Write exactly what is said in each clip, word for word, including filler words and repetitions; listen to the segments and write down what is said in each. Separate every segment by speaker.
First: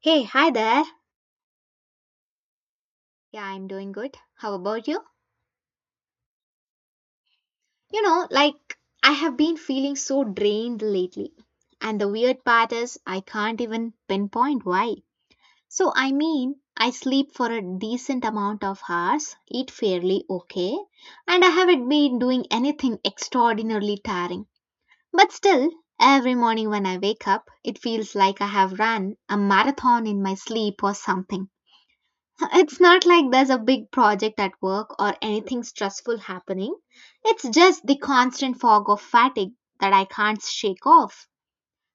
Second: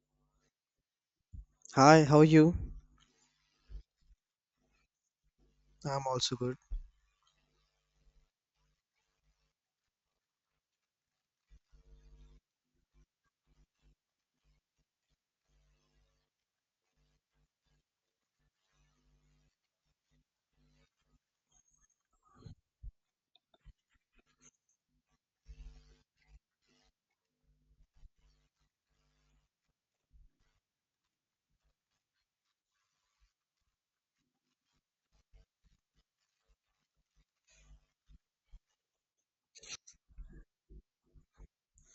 Speaker 1: Hey, hi there.
Speaker 2: Hi, how are you?
Speaker 1: Yeah, I'm doing good. How about you?
Speaker 2: I'm also good.
Speaker 1: You know, like I have been feeling so drained lately. And the weird part is, I can't even pinpoint why. So, I mean, I sleep for a decent amount of hours, eat fairly okay, and I haven't been doing anything extraordinarily tiring. But still, every morning when I wake up, it feels like I have run a marathon in my sleep or something. It's not like there's a big project at work or anything stressful happening. It's just the constant fog of fatigue that I can't shake off.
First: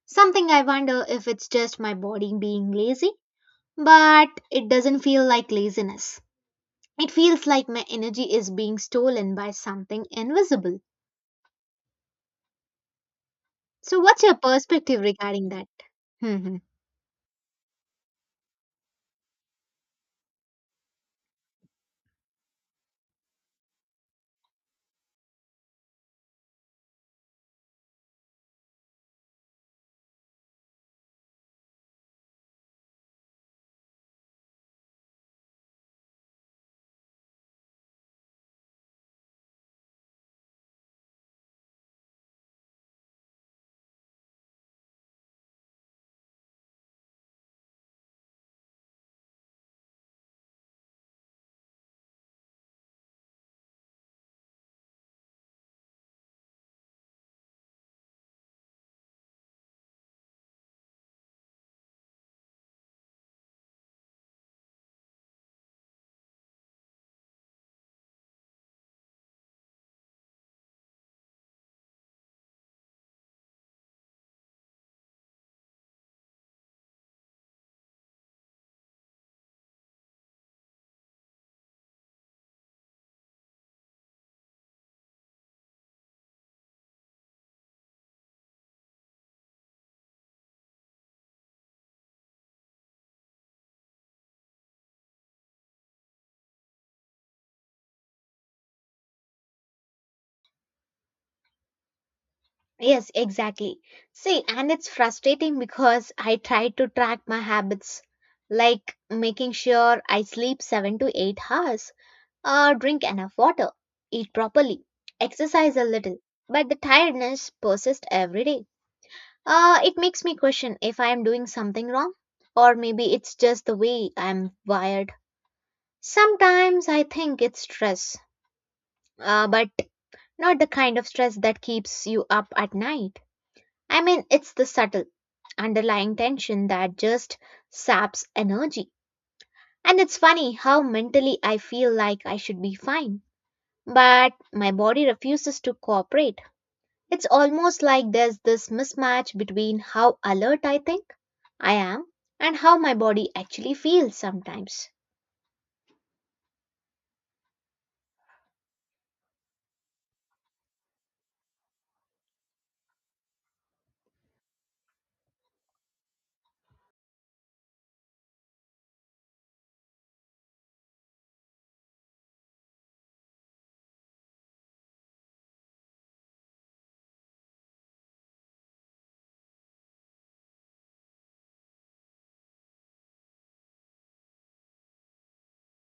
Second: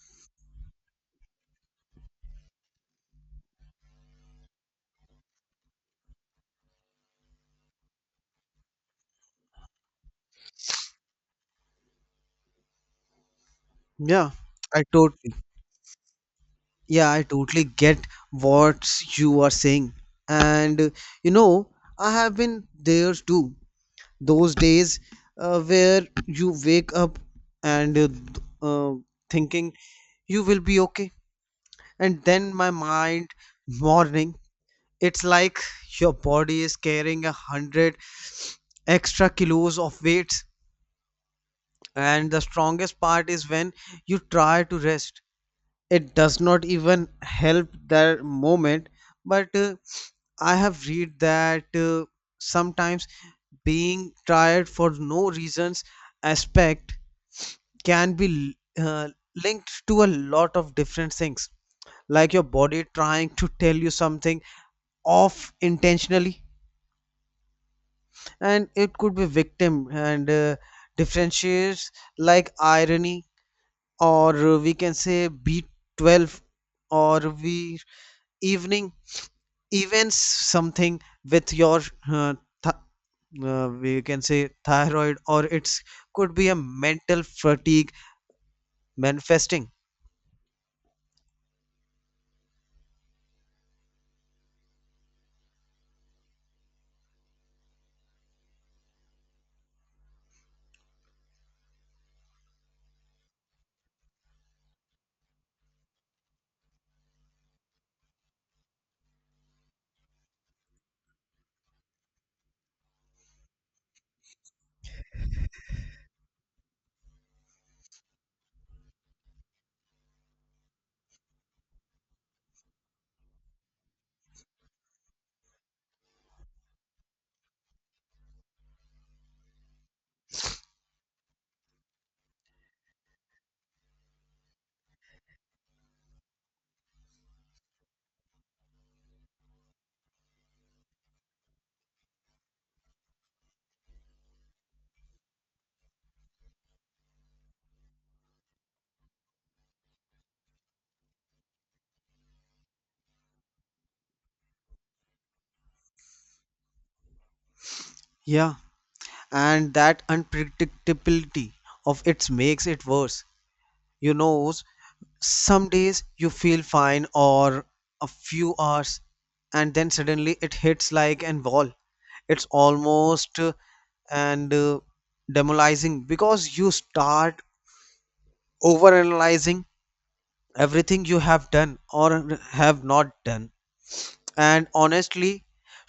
Speaker 1: Something I wonder if it's just my body being lazy, but it doesn't feel like laziness. It feels like my energy is being stolen by something invisible. So, what's
Speaker 2: Yeah,
Speaker 1: your
Speaker 2: I
Speaker 1: perspective
Speaker 2: totally,
Speaker 1: regarding that?
Speaker 2: yeah, I totally get what you are saying. And uh, you know, I have been there too. Those days uh, where you wake up and uh, th- uh, thinking you will be okay, and then my mind morning, it's like your body is carrying a hundred extra kilos of weights. And the strongest part is when you try to rest, it does not even help that moment, but uh, I have read that uh, sometimes being tired for no reasons aspect can be uh, linked to a lot of different things, like your body trying to tell you something off intentionally, and it could be victim, and uh, differentiates like irony, or we can say B twelve, or we evening events something with your uh, th- uh, we can say thyroid, or it's could be a mental fatigue manifesting.
Speaker 1: Yes, exactly. See, and it's frustrating because I try to track my habits, like making sure I sleep seven to eight hours, or drink enough water, eat properly, exercise a little. But the tiredness persists every day. Uh, it makes me question if I am doing something wrong, or maybe it's just the way I'm wired. Sometimes I think it's stress, uh, but not the kind of stress that keeps you up at night. I mean, it's the subtle underlying tension that just saps energy. And it's funny how mentally I feel like I should be fine, but my body refuses to cooperate. It's almost like there's this mismatch between how alert I think I am and how my body actually feels sometimes.
Speaker 2: Yeah, and that unpredictability of it makes it worse, you knows. Some days you feel fine or a few hours, and then suddenly it hits like an wall. It's almost uh, and uh, demolizing because you start overanalyzing everything you have done or have not done. And honestly,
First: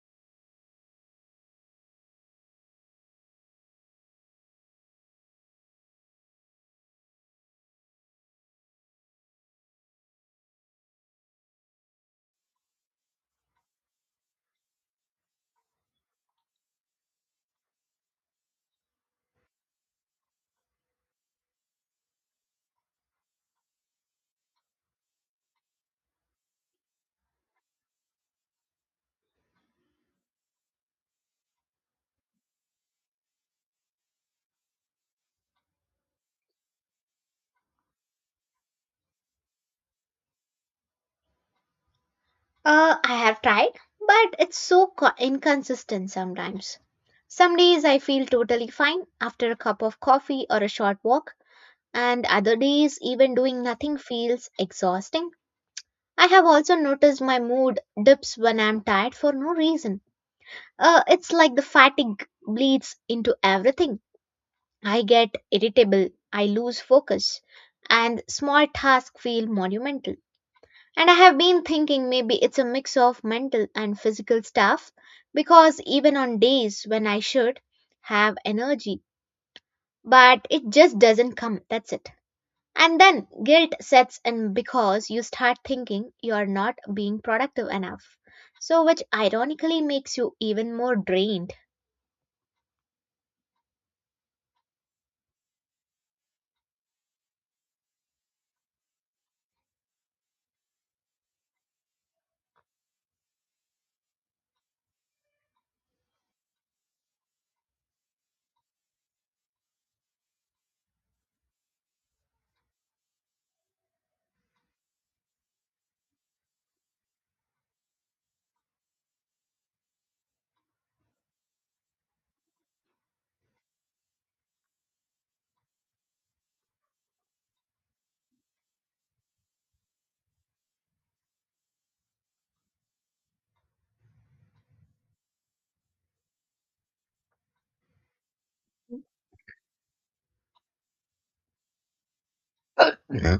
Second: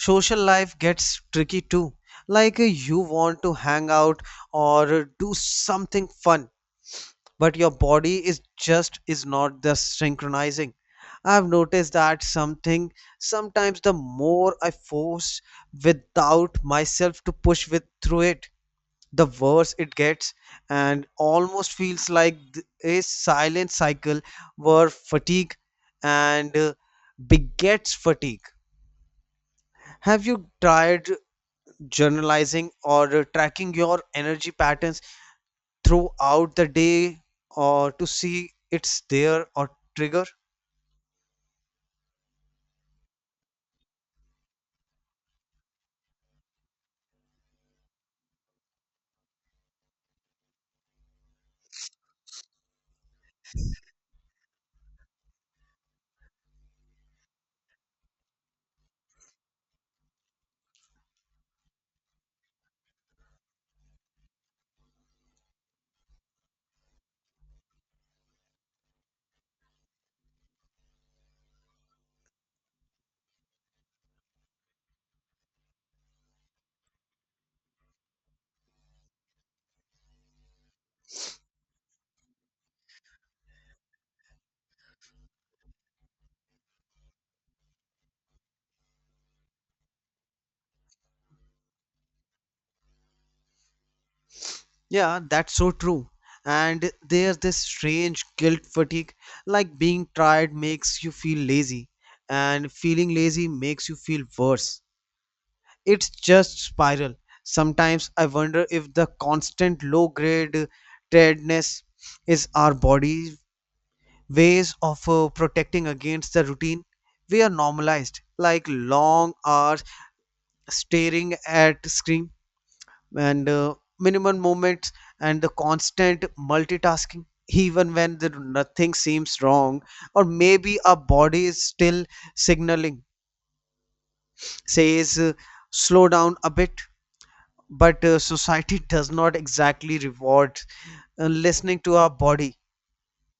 Speaker 2: social life gets tricky too. Like uh, you want to hang out or do something fun, but your body is just is not the synchronizing. I've noticed that something, sometimes the more I force without myself to push with through it, the worse it gets. And almost feels like th- a silent cycle where fatigue and uh, begets fatigue. Have you tried journalizing or uh, tracking your energy patterns throughout the day, or to see it's there or trigger?
Speaker 1: Uh, I have tried, but it's so co- inconsistent sometimes. Some days I feel totally fine after a cup of coffee or a short walk and other days even doing nothing feels exhausting. I have also noticed my mood dips when I'm tired for no reason. Uh, it's like the fatigue bleeds into everything. I get irritable, I lose focus, and small tasks feel monumental. And I have been thinking maybe it's a mix of mental and physical stuff because even on days when I should have energy, but it just doesn't come. That's it. And then guilt sets in because you start thinking you're not being productive enough. So, which ironically makes you even more drained.
Speaker 2: Yeah, that's so true. And there's this strange guilt fatigue, like being tired makes you feel lazy, and feeling lazy makes you feel worse. It's just spiral. Sometimes I wonder if the constant low grade tiredness is our body's ways of uh, protecting against the routine. We are normalized, like long hours staring at screen, and uh, minimum movements and the constant multitasking, even when the nothing seems wrong. Or maybe our body is still signaling, says uh, slow down a bit, but uh, society does not exactly reward uh, listening to our body.
Speaker 1: Yeah.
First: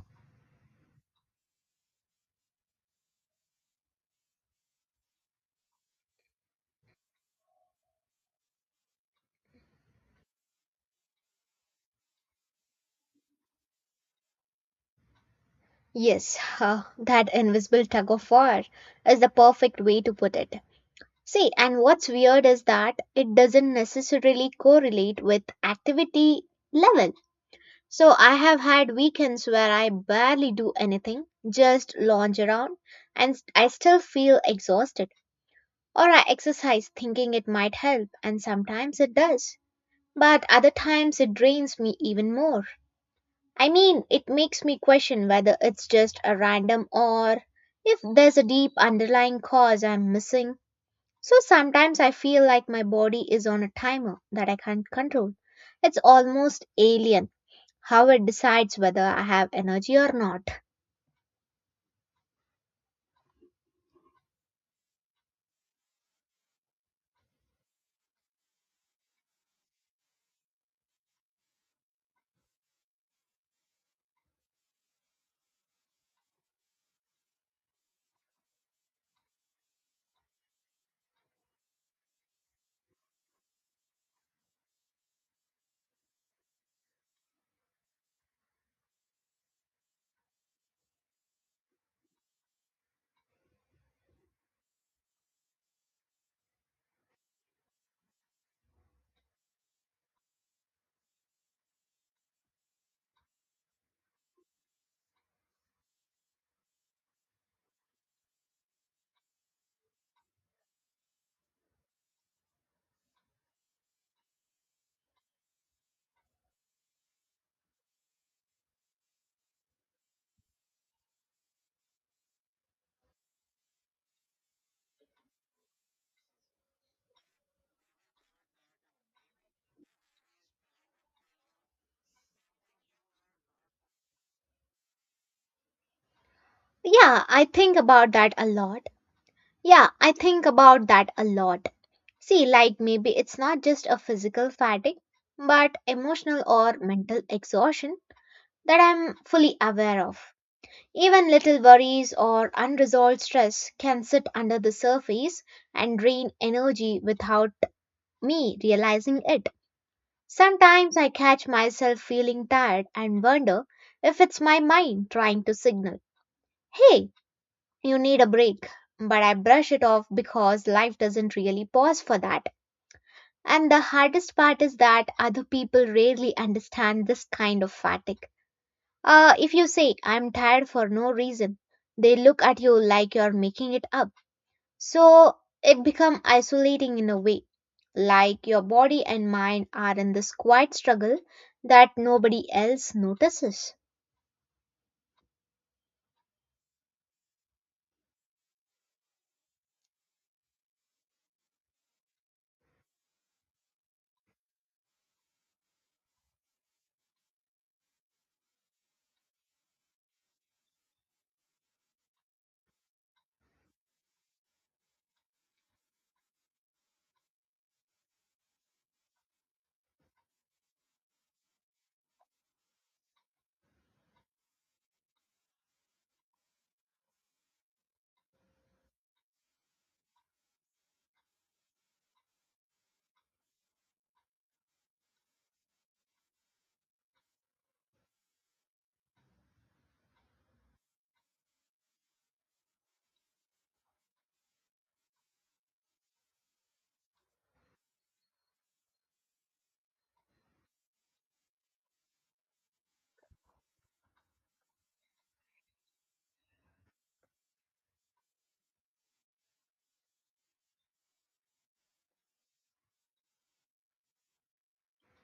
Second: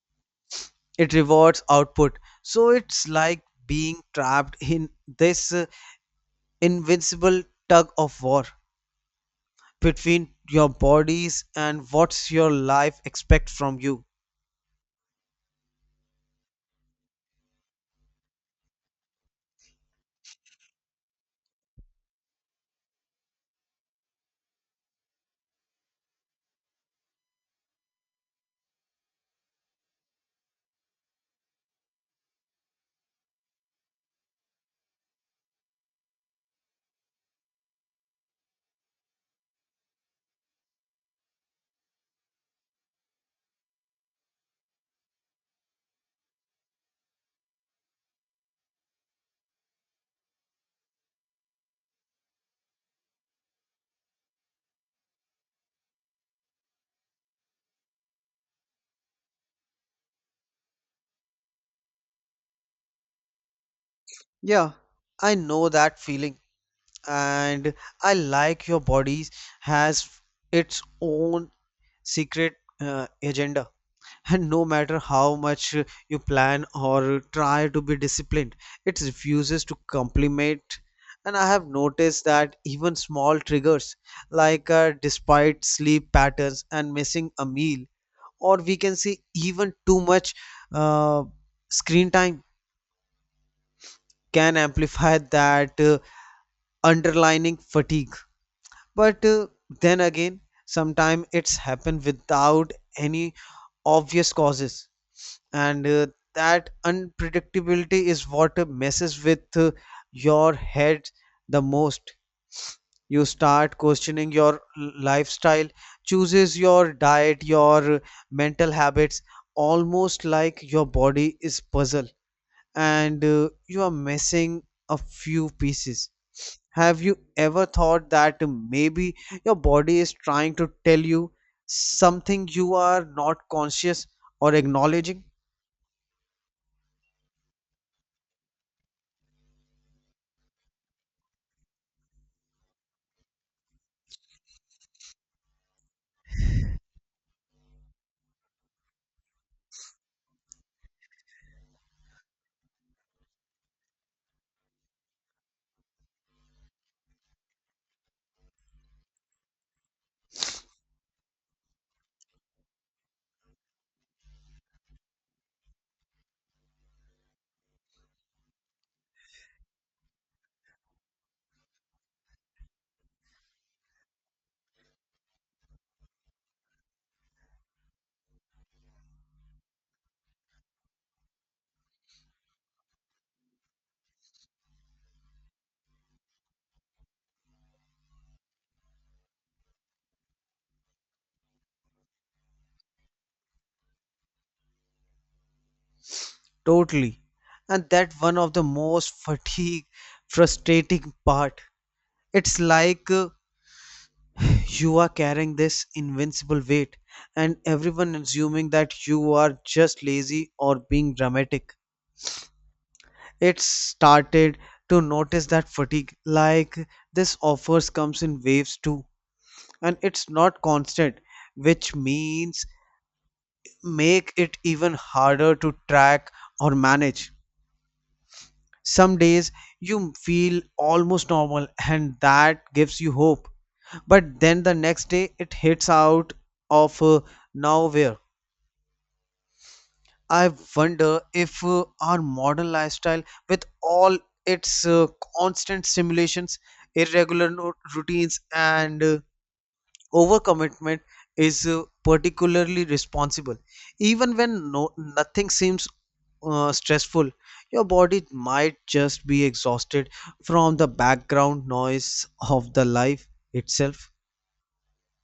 Speaker 2: It rewards output, so it's like being trapped in this uh, invincible tug of war between your bodies and what's your life expect from you.
Speaker 1: Yes, uh, that invisible tug of war is the perfect way to put it. See, and what's weird is that it doesn't necessarily correlate with activity level. So I have had weekends where I barely do anything, just lounge around, and I still feel exhausted. Or I exercise thinking it might help, and sometimes it does, but other times it drains me even more. I mean, it makes me question whether it's just a random or if there's a deep underlying cause I'm missing. So sometimes I feel like my body is on a timer that I can't control. It's almost alien how it decides whether I have energy or not.
Speaker 2: Yeah, I know that feeling. And I like your bodies has its own secret uh, agenda, and no matter how much you plan or try to be disciplined, it refuses to complement. And I have noticed that even small triggers, like uh, despite sleep patterns and missing a meal, or we can say even too much uh, screen time can amplify that uh, underlining fatigue. But uh, then again, sometimes it's happened without any obvious causes. And uh, that unpredictability is what uh, messes with uh, your head the most. You start questioning your l- lifestyle chooses, your diet, your mental habits, almost like your body is puzzle and uh, you are missing a few pieces. Have you ever thought that maybe your body is trying to tell you something you are not conscious or acknowledging?
Speaker 1: Yeah, I think about that a lot. Yeah, I think about that a lot. See, like maybe it's not just a physical fatigue, but emotional or mental exhaustion that I'm fully aware of. Even little worries or unresolved stress can sit under the surface and drain energy without me realizing it. Sometimes I catch myself feeling tired and wonder if it's my mind trying to signal, hey, you need a break. But I brush it off because life doesn't really pause for that. And the hardest part is that other people rarely understand this kind of fatigue. Uh, if you say, I'm tired for no reason, they look at you like you're making it up. So it becomes isolating in a way, like your body and mind are in this quiet struggle that nobody else notices.
Speaker 2: Totally. And that one of the most fatigue frustrating part. It's like uh, you are carrying this invincible weight and everyone assuming that you are just lazy or being dramatic. It started to notice that fatigue, like this offers, comes in waves too, and it's not constant, which means make it even harder to track or manage. Some days you feel almost normal and that gives you hope, but then the next day it hits out of uh, nowhere. I wonder if uh, our modern lifestyle, with all its uh, constant stimulations, irregular no- routines, and uh, overcommitment, is uh, particularly responsible. Even when no, nothing seems uh, stressful, your body might just be exhausted from the background noise of the life itself.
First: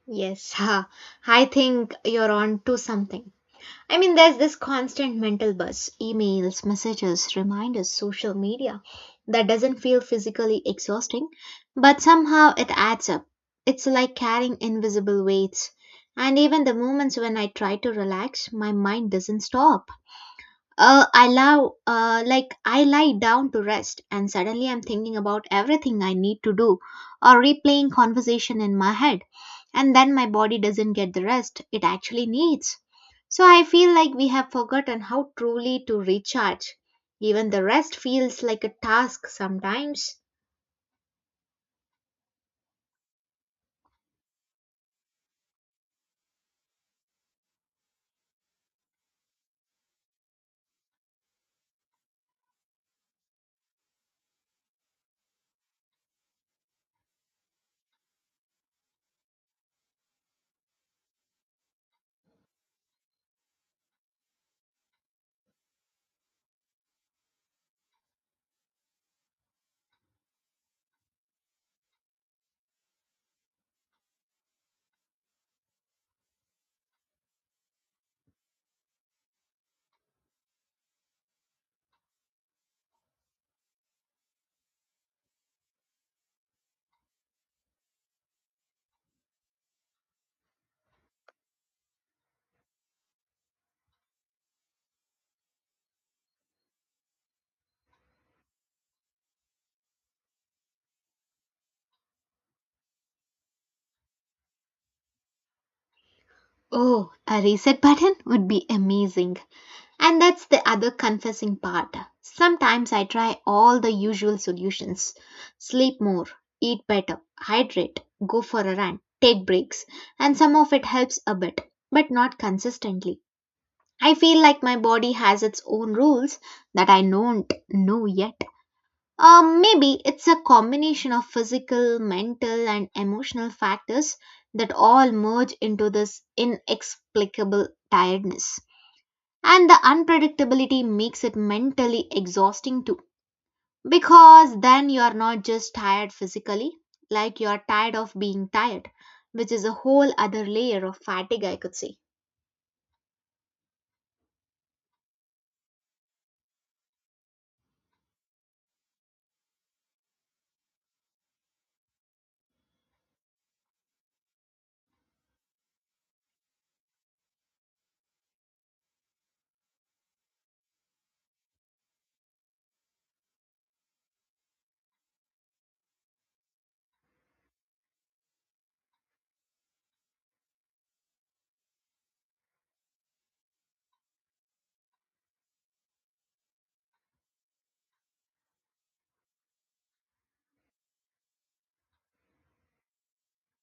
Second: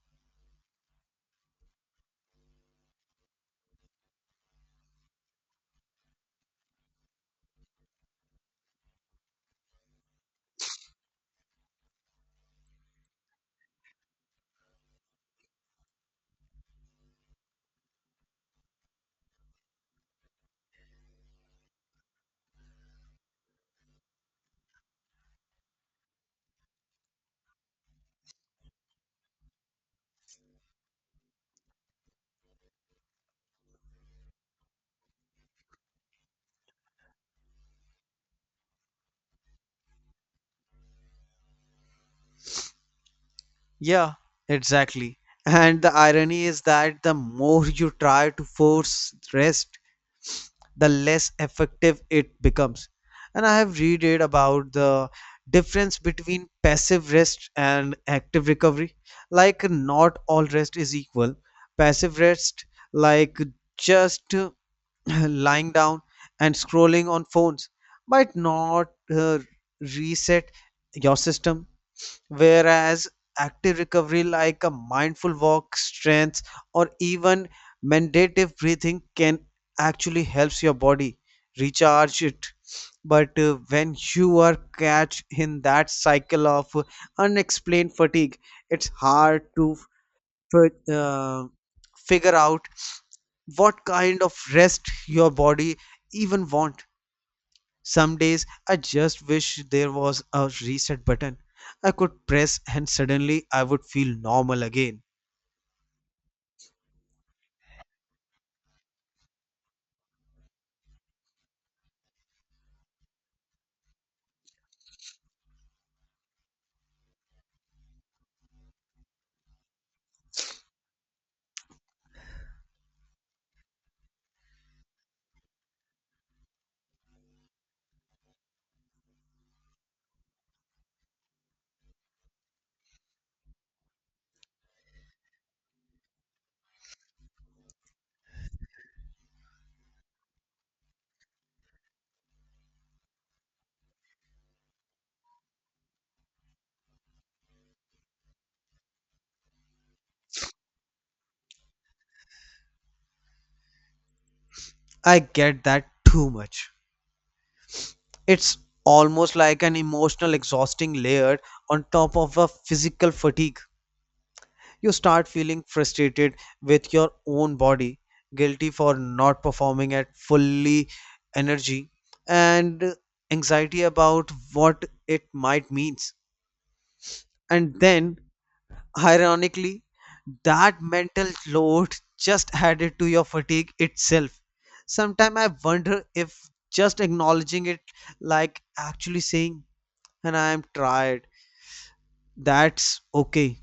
Speaker 1: Yes, I think you're on to something. I mean, there's this constant mental buzz, emails, messages, reminders, social media that doesn't feel physically exhausting, but somehow it adds up. It's like carrying invisible weights. And even the moments when I try to relax, my mind doesn't stop. Uh, I love, uh, like, I lie down to rest, and suddenly I'm thinking about everything I need to do or replaying conversation in my head. And then my body doesn't get the rest it actually needs. So I feel like we have forgotten how truly to recharge. Even the rest feels like a task sometimes.
Speaker 2: Yeah, exactly. And the irony is that the more you try to force rest, the less effective it becomes. And I have read it about the difference between passive rest and active recovery. Like, not all rest is equal. Passive rest, like just uh, lying down and scrolling on phones, might not uh, reset your system. Whereas active recovery, like a mindful walk, strength, or even meditative breathing, can actually helps your body recharge it. But uh, when you are catch in that cycle of unexplained fatigue, it's hard to fi- uh, figure out what kind of rest your body even want. Some days I just wish there was a reset button I could press and suddenly I would feel normal again.
Speaker 1: Oh, a reset button would be amazing. And that's the other confessing part. Sometimes I try all the usual solutions sleep more, eat better, hydrate, go for a run, take breaks, and some of it helps a bit, but not consistently. I feel like my body has its own rules that I don't know yet. Um, maybe it's a combination of physical, mental, and emotional factors that all merge into this inexplicable tiredness. And the unpredictability makes it mentally exhausting too. Because then you are not just tired physically, like you are tired of being tired, which is a whole other layer of fatigue, I could say.
Speaker 2: I get that too much. It's almost like an emotional exhausting layer on top of a physical fatigue. You start feeling frustrated with your own body, guilty for not performing at fully energy, and anxiety about what it might means. And then ironically, that mental load just added to your fatigue itself. Sometimes I wonder if just acknowledging it, like actually saying, and I am tired, that's okay,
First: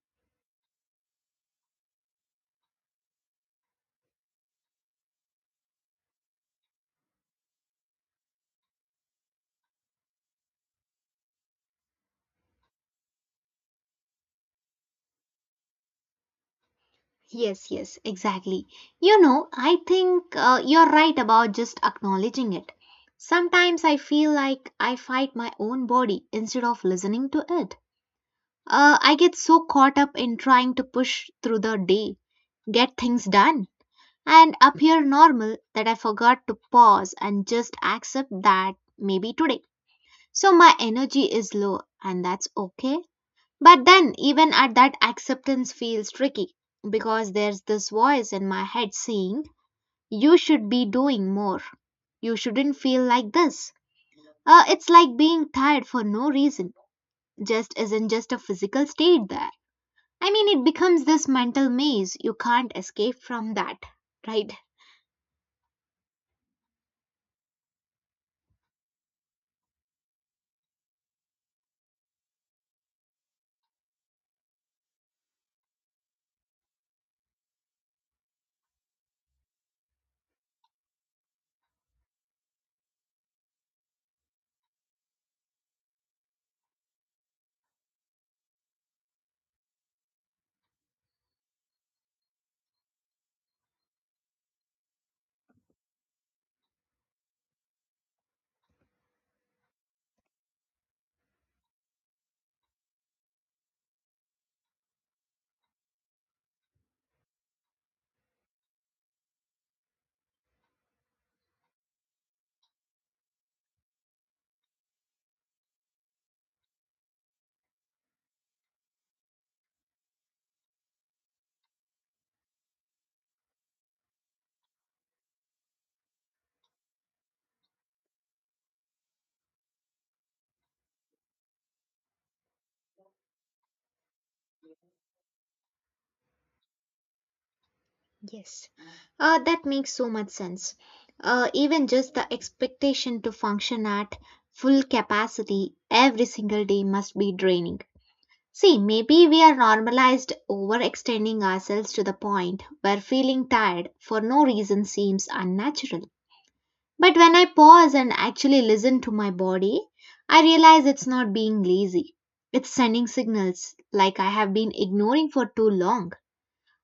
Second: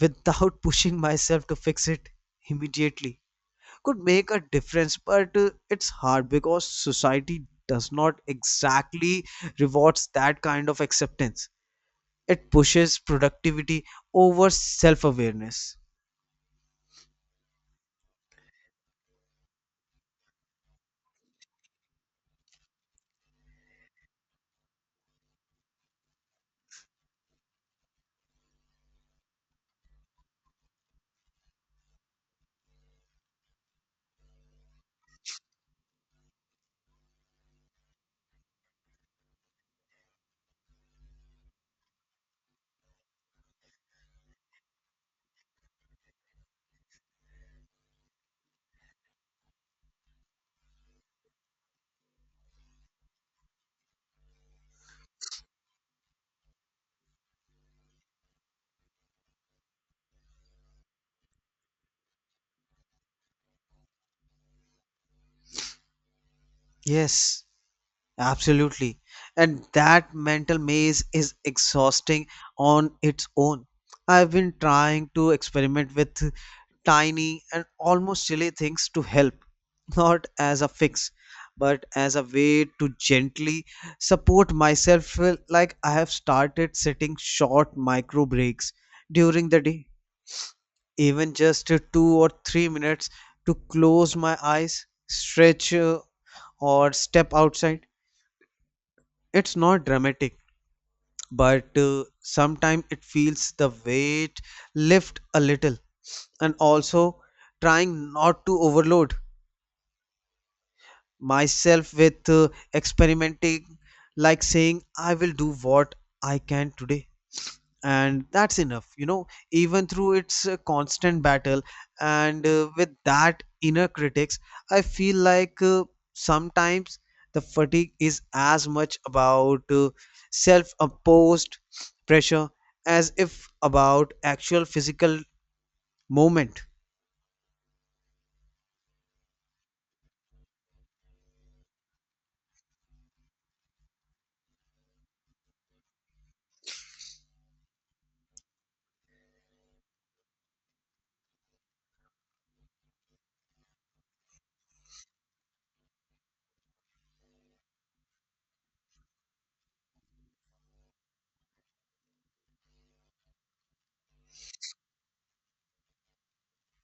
Speaker 2: without pushing myself to fix it immediately, could make a difference. But uh, it's hard because society does not exactly rewards that kind of acceptance. It pushes productivity over self awareness.
Speaker 1: Yes, yes, exactly. You know, I think uh, you're right about just acknowledging it. Sometimes I feel like I fight my own body instead of listening to it. Uh, I get so caught up in trying to push through the day, get things done and appear normal that I forgot to pause and just accept that maybe today. So my energy is low and that's okay. But then even at that acceptance feels tricky because there's this voice in my head saying you should be doing more. You shouldn't feel like this. Uh, it's like being tired for no reason. Just isn't just a physical state there. I mean, it becomes this mental maze. You can't escape from that, right?
Speaker 2: Yes. Absolutely. And that mental maze is exhausting on its own. I've been trying to experiment with tiny and almost silly things to help, not as a fix, but as a way to gently support myself. Well, like I have started setting short micro breaks during the day, even just uh, two or three minutes to close my eyes, stretch, uh, or step outside. It's not dramatic, but uh, sometimes it feels the weight lift a little. And also trying not to overload myself with uh, experimenting, like saying I will do what I can today and that's enough, you know. Even through its uh, constant battle and uh, with that inner critics, I feel like uh, sometimes the fatigue is as much about uh, self-imposed pressure as if about actual physical movement.
Speaker 1: Yes, uh, that makes so much sense. Uh, even just the expectation to function at full capacity every single day must be draining. See, maybe we are normalized overextending ourselves to the point where feeling tired for no reason seems unnatural. But when I pause and actually listen to my body, I realize it's not being lazy. It's sending signals like I have been ignoring for too long.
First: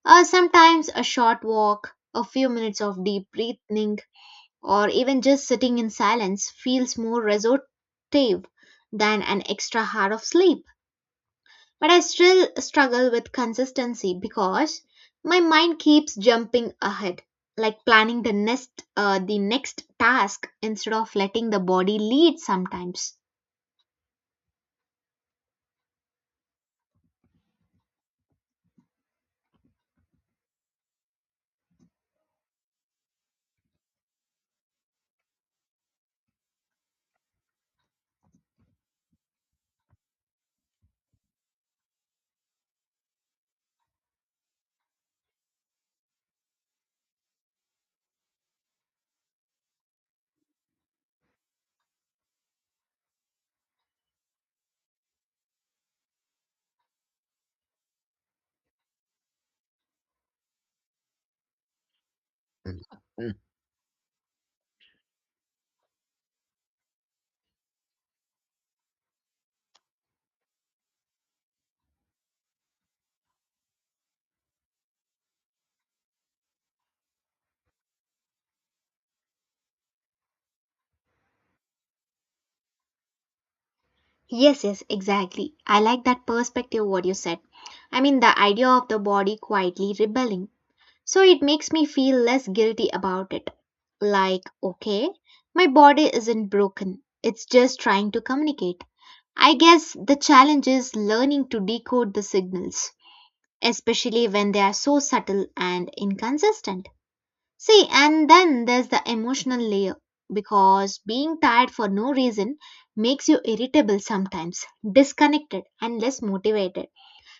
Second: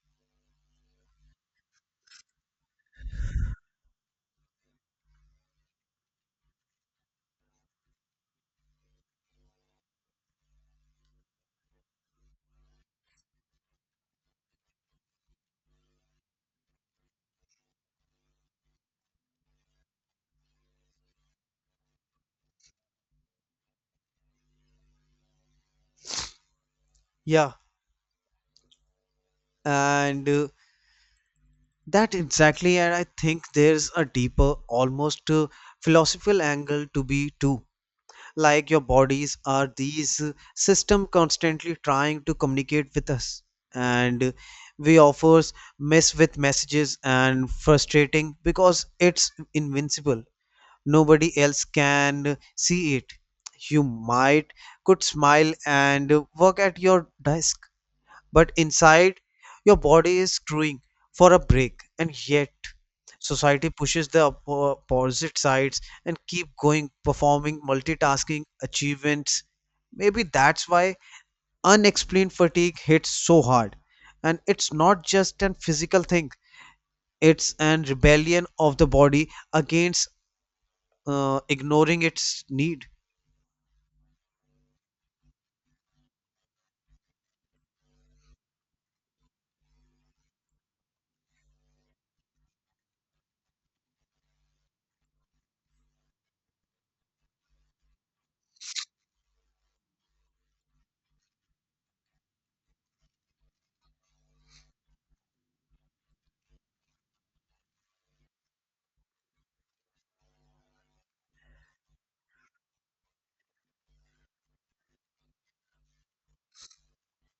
Speaker 1: Uh, sometimes a short walk, a few minutes of deep breathing, or even just sitting in silence feels more restorative than an extra hour of sleep. But I still struggle with consistency because my mind keeps jumping ahead, like planning the next uh, the next task instead of letting the body lead sometimes.
Speaker 2: Yeah, and uh, that exactly. And I think there's a deeper, almost uh, philosophical angle to be too. Like your bodies are these uh, system constantly trying to communicate with us, and uh, we offers mess with messages and frustrating because it's invincible, nobody else can see it. You might could smile and uh, work at your desk, but inside your body is screwing for a break. And yet
Speaker 1: Mm.
Speaker 2: society pushes the oppo- opposite sides, and keep going performing multitasking achievements. Maybe that's why unexplained fatigue hits so hard. And it's not just an physical thing, it's an rebellion of the body against uh, ignoring its need.
Speaker 1: Yes, yes, exactly. I like that perspective, what you said. I mean, the idea of the body quietly rebelling so it makes me feel less guilty about it. Like, okay, my body isn't broken, it's just trying to communicate. I guess the challenge is learning to decode the signals, especially when they are so subtle and inconsistent. See, and then there's the emotional layer because being tired for no reason makes you irritable sometimes, disconnected, and less motivated.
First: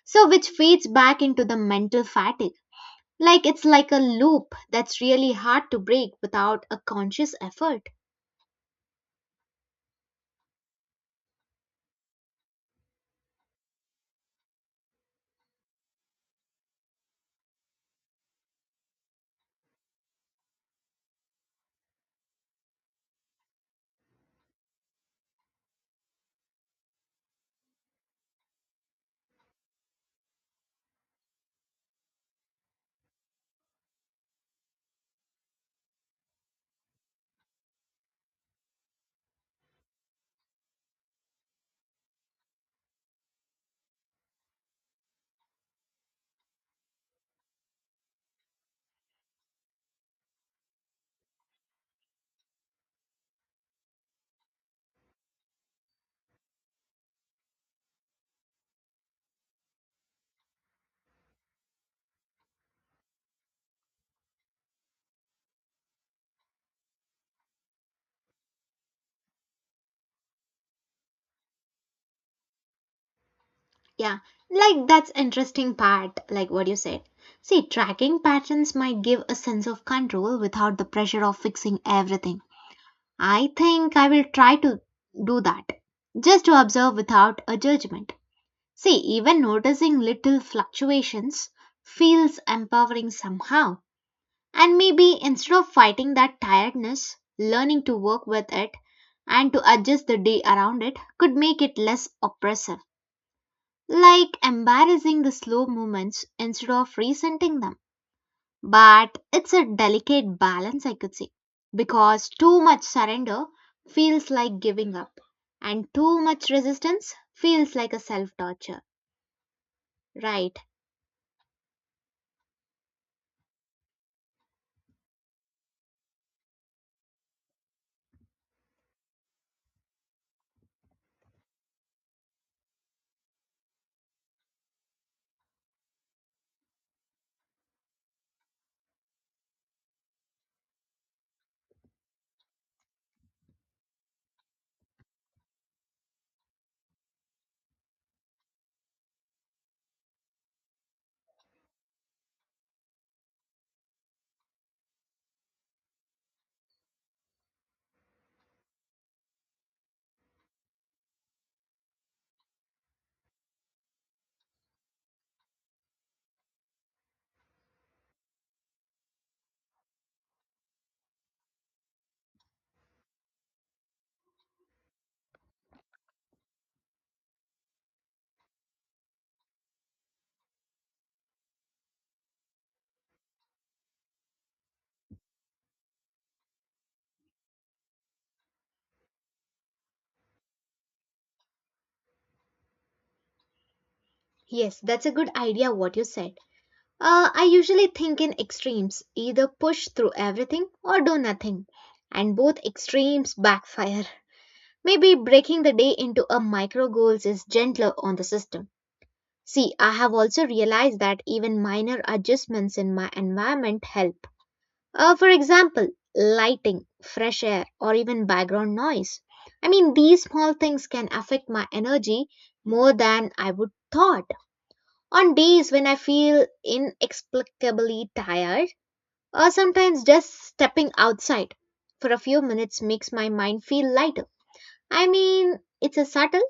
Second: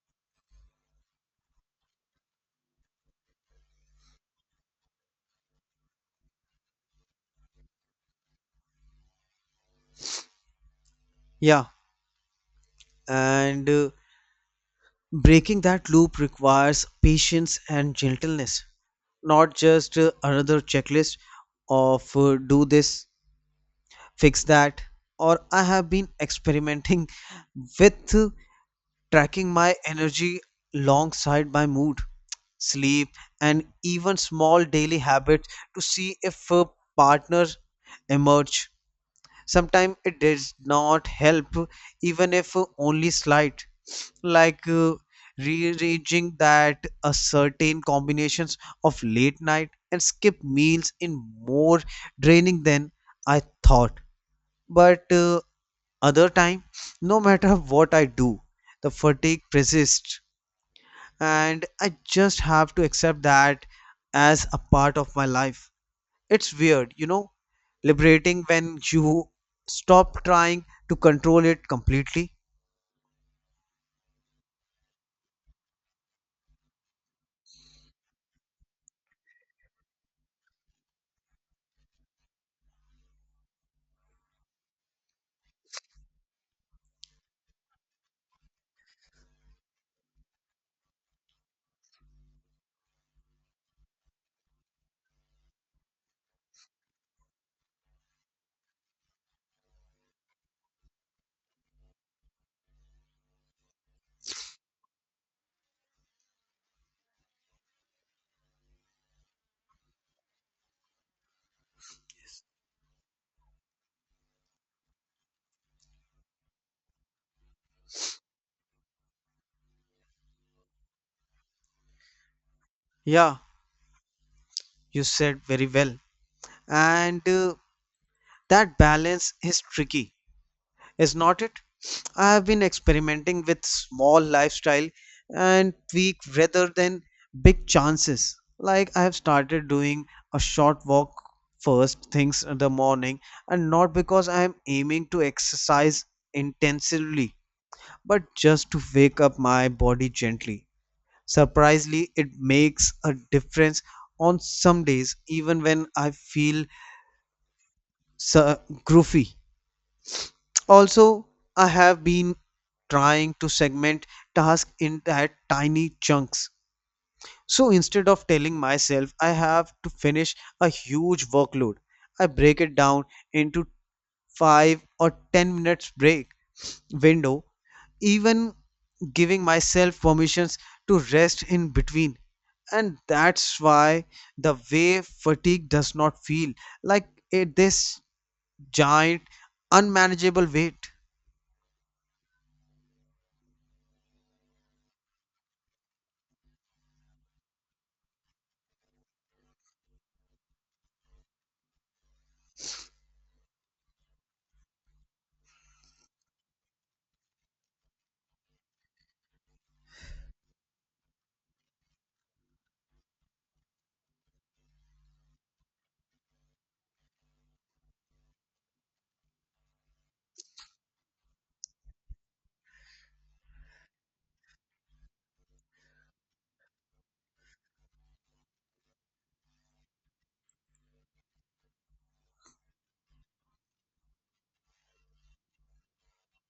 Speaker 1: So, which feeds back into the mental fatigue. Like it's like a loop that's really hard to break without a conscious effort.
Speaker 2: Yeah, and uh, breaking that loop requires patience and gentleness, not just uh, another checklist of uh, do this, fix that. Or I have been experimenting with uh, tracking my energy alongside my mood, sleep, and even small daily habits to see if a partner emerge. Sometimes it does not help, even if only slight, like uh, rearranging that a certain combinations of late night and skip meals in more draining than I thought. But uh, other time, no matter what I do, the fatigue persists and I just have to accept that as a part of my life. It's weird, you know, liberating when you stop trying to control it completely.
Speaker 1: Yeah, like that's interesting part, like what you said. See, tracking patterns might give a sense of control without the pressure of fixing everything. I think I will try to do that. Just to observe without a judgment. See, even noticing little fluctuations feels empowering somehow. And maybe instead of fighting that tiredness, learning to work with it and to adjust the day around it could make it less oppressive. Like embarrassing the slow moments instead of resenting them. But it's a delicate balance, I could say, because too much surrender feels like giving up, and too much resistance feels like a self torture. Right.
Speaker 2: Yeah, you said very well. And uh, that balance is tricky, is not it? I have been experimenting with small lifestyle and tweak rather than big chances. Like I have started doing a short walk first things in the morning, and not because I am aiming to exercise intensively, but just to wake up my body gently. Surprisingly, it makes a difference on some days, even when I feel so groovy. Also, I have been trying to segment tasks in that tiny chunks. So instead of telling myself I have to finish a huge workload, I break it down into five or ten minutes break window, even giving myself permissions to rest in between. And that's why the way fatigue does not feel like it, this giant unmanageable weight.
Speaker 1: Yes, that's a good idea what you said. Uh, I usually think in extremes, either push through everything or do nothing, and both extremes backfire. Maybe breaking the day into a micro goals is gentler on the system. See, I have also realized that even minor adjustments in my environment help. Uh, for example, lighting, fresh air, or even background noise. I mean, these small things can affect my energy more than I would thought. On days when I feel inexplicably tired, or sometimes just stepping outside for a few minutes makes my mind feel lighter. I mean, it's a subtle,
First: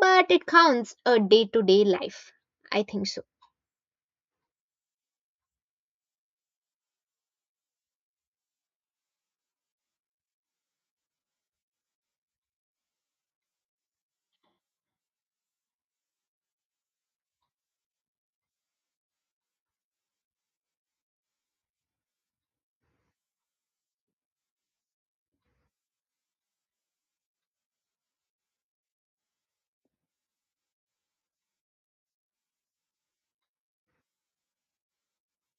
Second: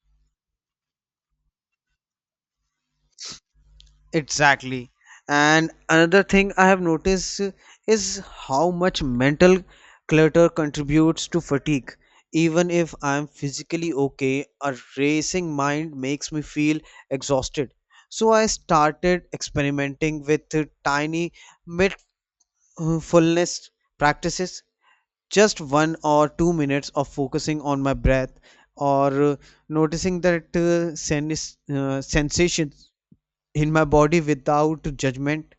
Speaker 1: but it counts a day to day life. I think so.
Speaker 2: Exactly. And another thing I have noticed is how much mental clutter contributes to fatigue. Even if I am physically okay, a racing mind makes me feel exhausted. So I started experimenting with uh, tiny mindfulness practices, just one or two minutes of focusing on my breath or uh, noticing that uh, sen- uh, sensation in my body without judgment.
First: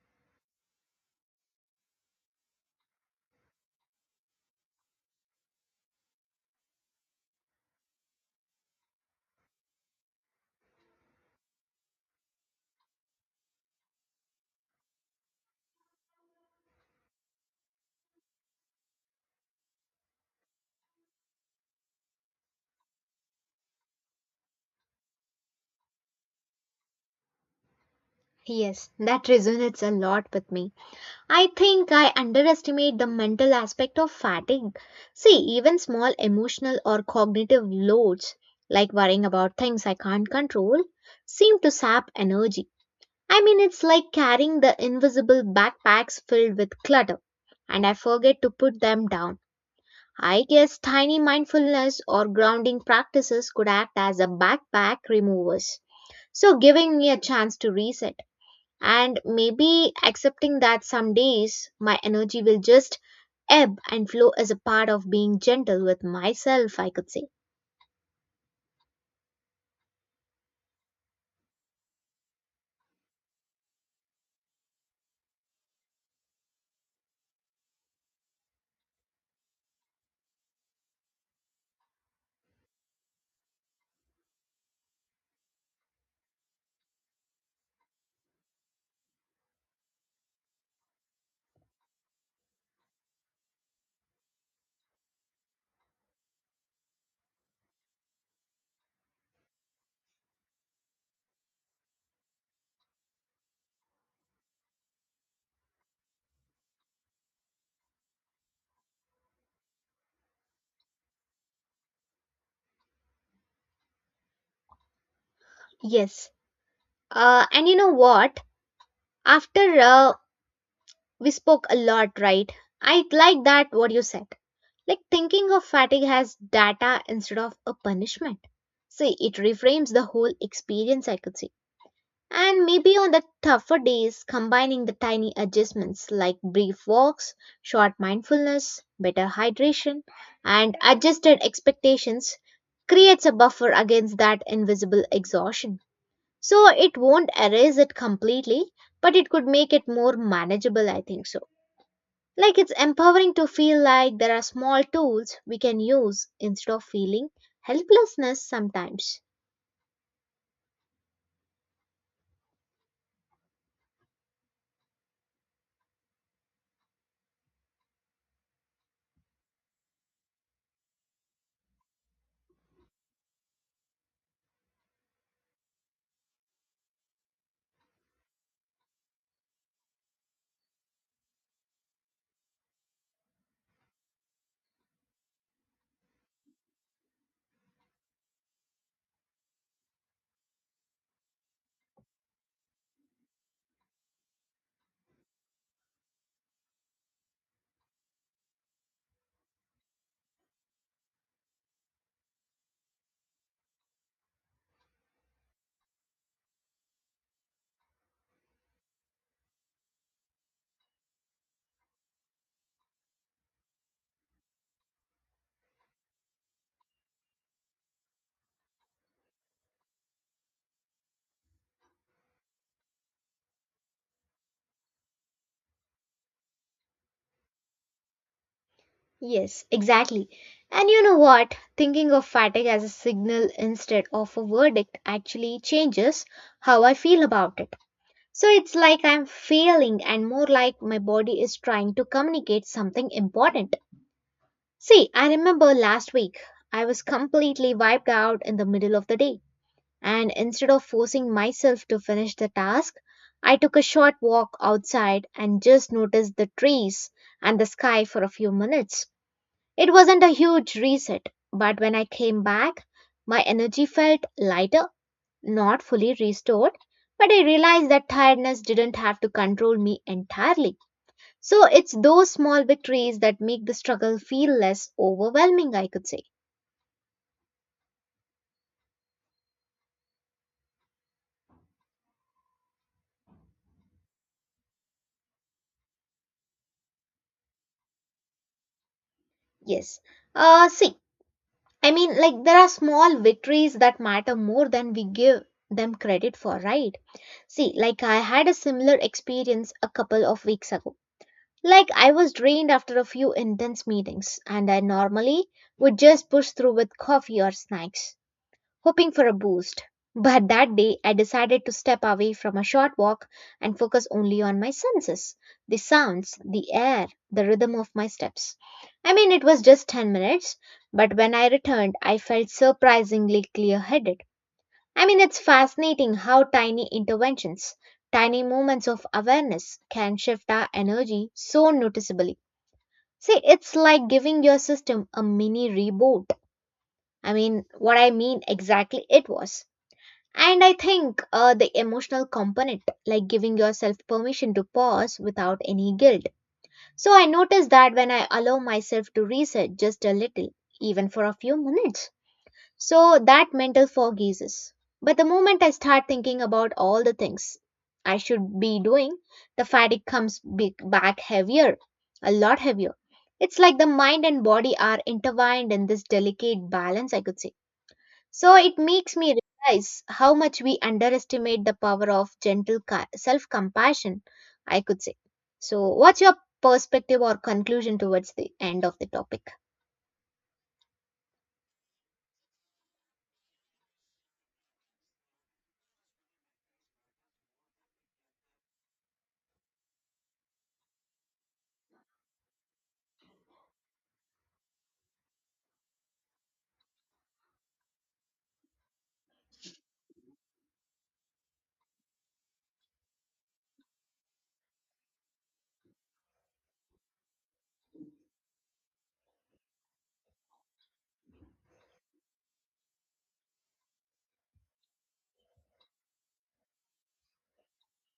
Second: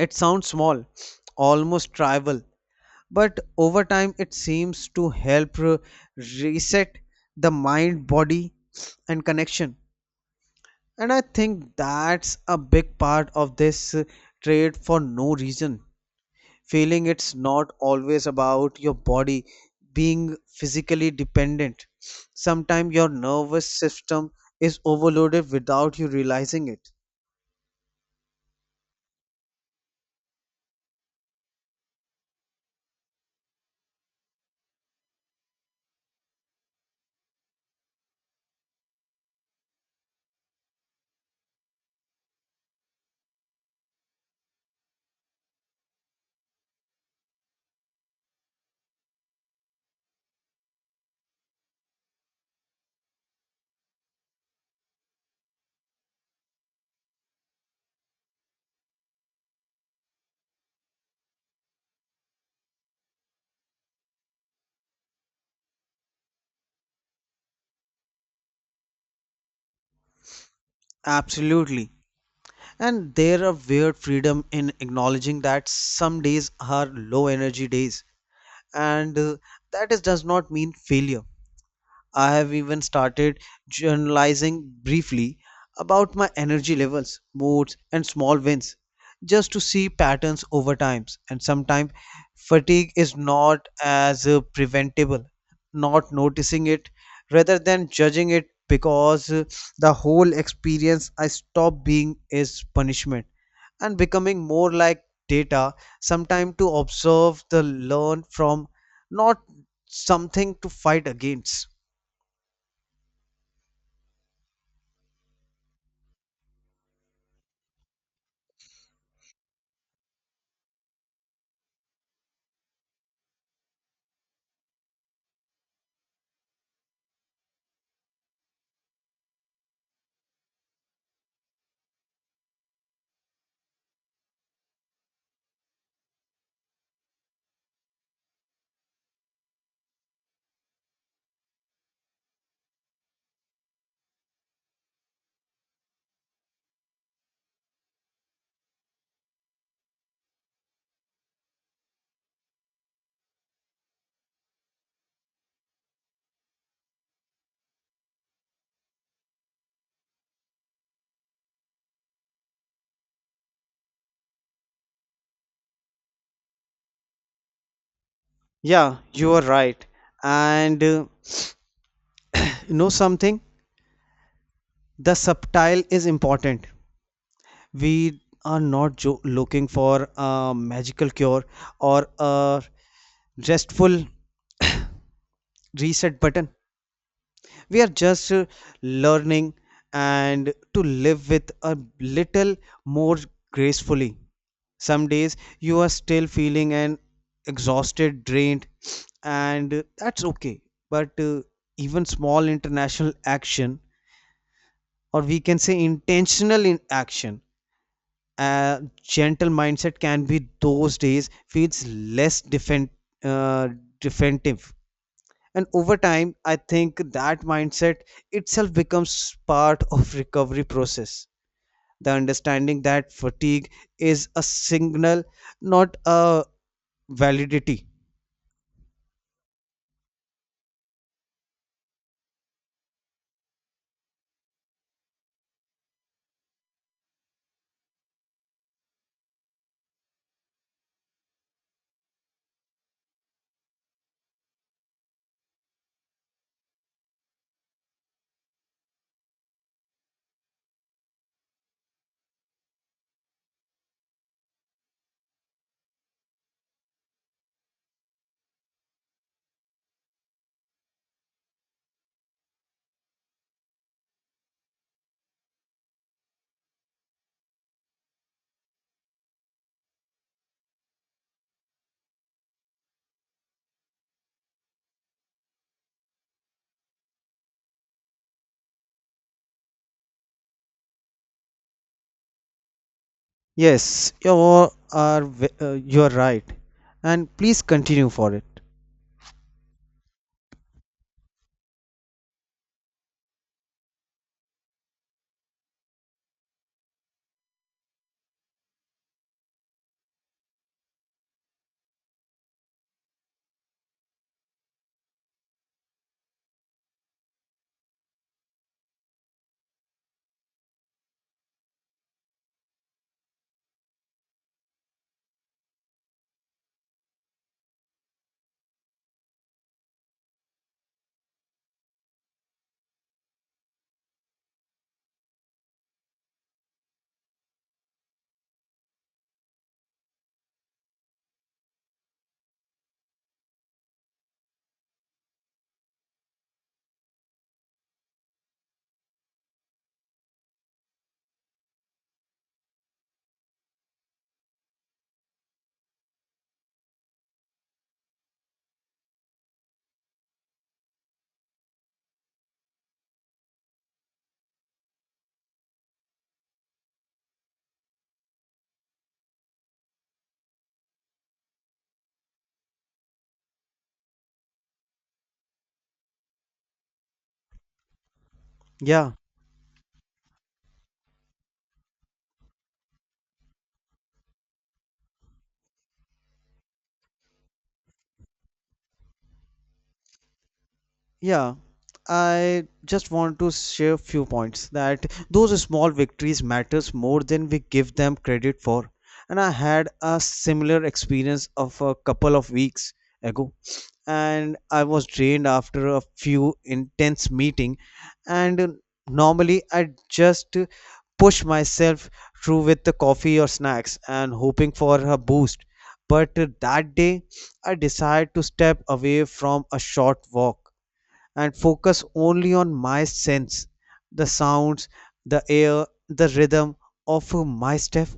Speaker 2: It sounds small, almost trivial, but over time it seems to help re- reset the mind, body, and connection. And I think that's a big part of this uh, trait for no reason. Feeling it's not always about your body being physically dependent. Sometimes your nervous system is overloaded without you realizing it.
Speaker 1: Yes, that resonates a lot with me. I think I underestimate the mental aspect of fatigue. See, even small emotional or cognitive loads, like worrying about things I can't control, seem to sap energy. I mean, it's like carrying the invisible backpacks filled with clutter, and I forget to put them down. I guess tiny mindfulness or grounding practices could act as a backpack removers. So, giving me a chance to reset and maybe accepting that some days my energy will just ebb and flow is a part of being gentle with myself, I could say.
Speaker 2: Absolutely. And there are weird freedom in acknowledging that some days are low energy days, and uh, that is, does not mean failure. I have even started journalizing briefly about my energy levels, moods, and small wins, just to see patterns over times. And sometimes fatigue is not as uh, preventable. Not noticing it, rather than judging it, because uh, the whole experience I stop being is punishment and becoming more like data sometime to observe the learn from, not something to fight against.
Speaker 1: Yes. Uh, and you know what? After uh, we spoke a lot, right? I like that what you said. Like thinking of fatigue as data instead of a punishment. See, it reframes the whole experience, I could see. And maybe on the tougher days, combining the tiny adjustments like brief walks, short mindfulness, better hydration, and adjusted expectations creates a buffer against that invisible exhaustion. So it won't erase it completely, but it could make it more manageable, I think so. Like it's empowering to feel like there are small tools we can use instead of feeling helplessness sometimes.
Speaker 2: Yeah, you are right. And uh, you know something, the subtile is important. We are not jo- looking for a magical cure or a restful reset button. We are just uh, learning and to live with a little more gracefully. Some days you are still feeling and exhausted drained and uh, that's okay. But uh, even small international action, or we can say intentional in action, a gentle mindset can be those days feels less defend, uh, defensive. And over time, I think that mindset itself becomes part of recovery process, the understanding that fatigue is a signal, not a validity.
Speaker 1: Yes, exactly. And you know what? Thinking of fatigue as a signal instead of a verdict actually changes how I feel about it. So it's like I'm failing and more like my body is trying to communicate something important. See, I remember last week I was completely wiped out in the middle of the day and instead of forcing myself to finish the task, I took a short walk outside and just noticed the trees and the sky for a few minutes. It wasn't a huge reset, but when I came back, my energy felt lighter, not fully restored, but I realized that tiredness didn't have to control me entirely. So it's those small victories that make the struggle feel less overwhelming, I could say.
Speaker 2: Yes, you are v- uh, you are right, and please continue for it.
Speaker 1: Yes. Uh, see, I mean, like, there are small victories that matter more than we give them credit for, right? See, like, I had a similar experience a couple of weeks ago. Like, I was drained after a few intense meetings, and I normally would just push through with coffee or snacks hoping for a boost. But that day, I decided to step away from a short walk and focus only on my senses the sounds, the air, the rhythm of my steps. I mean, it was just ten minutes, but when I returned, I felt surprisingly clear headed. I mean, it's fascinating how tiny interventions, tiny moments of awareness can shift our energy so noticeably. See, it's like giving your system a mini reboot. I mean, what I mean exactly it was. And I think uh, the emotional component, like giving yourself permission to pause without any guilt. So I notice that when I allow myself to reset just a little, even for a few minutes, so that mental fog eases. But the moment I start thinking about all the things I should be doing, the fatigue comes big back heavier, a lot heavier. It's like the mind and body are intertwined in this delicate balance, I could say. So it
Speaker 2: Yeah,
Speaker 1: makes me realize how much we underestimate the power of gentle self compassion, I could say. So, what's your perspective or conclusion towards the end of the topic?
Speaker 2: yeah. I just want to share few points that those small victories matters more than we give them credit for. And I had a similar experience of a couple of weeks ago, and I was drained after a few intense meeting, and uh, normally I just uh, push myself through with the coffee or snacks and hoping for a boost. But uh, that day I decided to step away from a short walk and focus only on my sense, the sounds, the air, the rhythm of uh, my step.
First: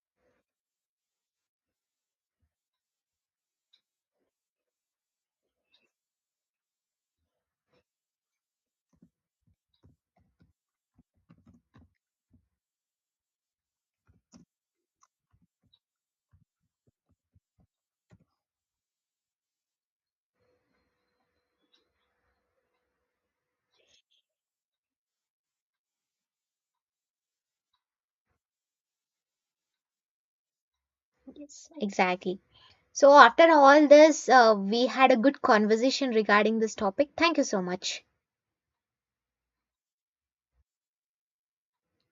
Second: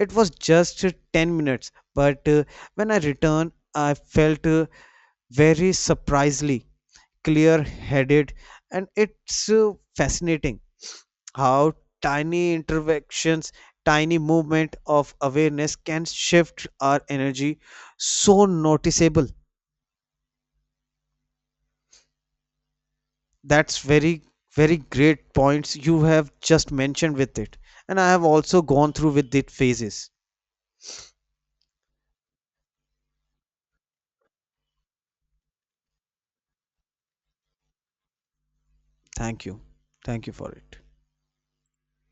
Speaker 2: It was just uh, ten minutes, but uh, when I returned, I felt uh, very surprisingly clear headed. And it's uh, fascinating how tiny interactions, tiny movement of awareness can shift our energy so noticeable. That's very very great points you have just mentioned with it, and I have also gone through with it phases.
Speaker 1: Yes, exactly. So, after all this, uh, we had a good conversation regarding this topic. Thank you so much.
Speaker 2: Thank you. Thank you for it.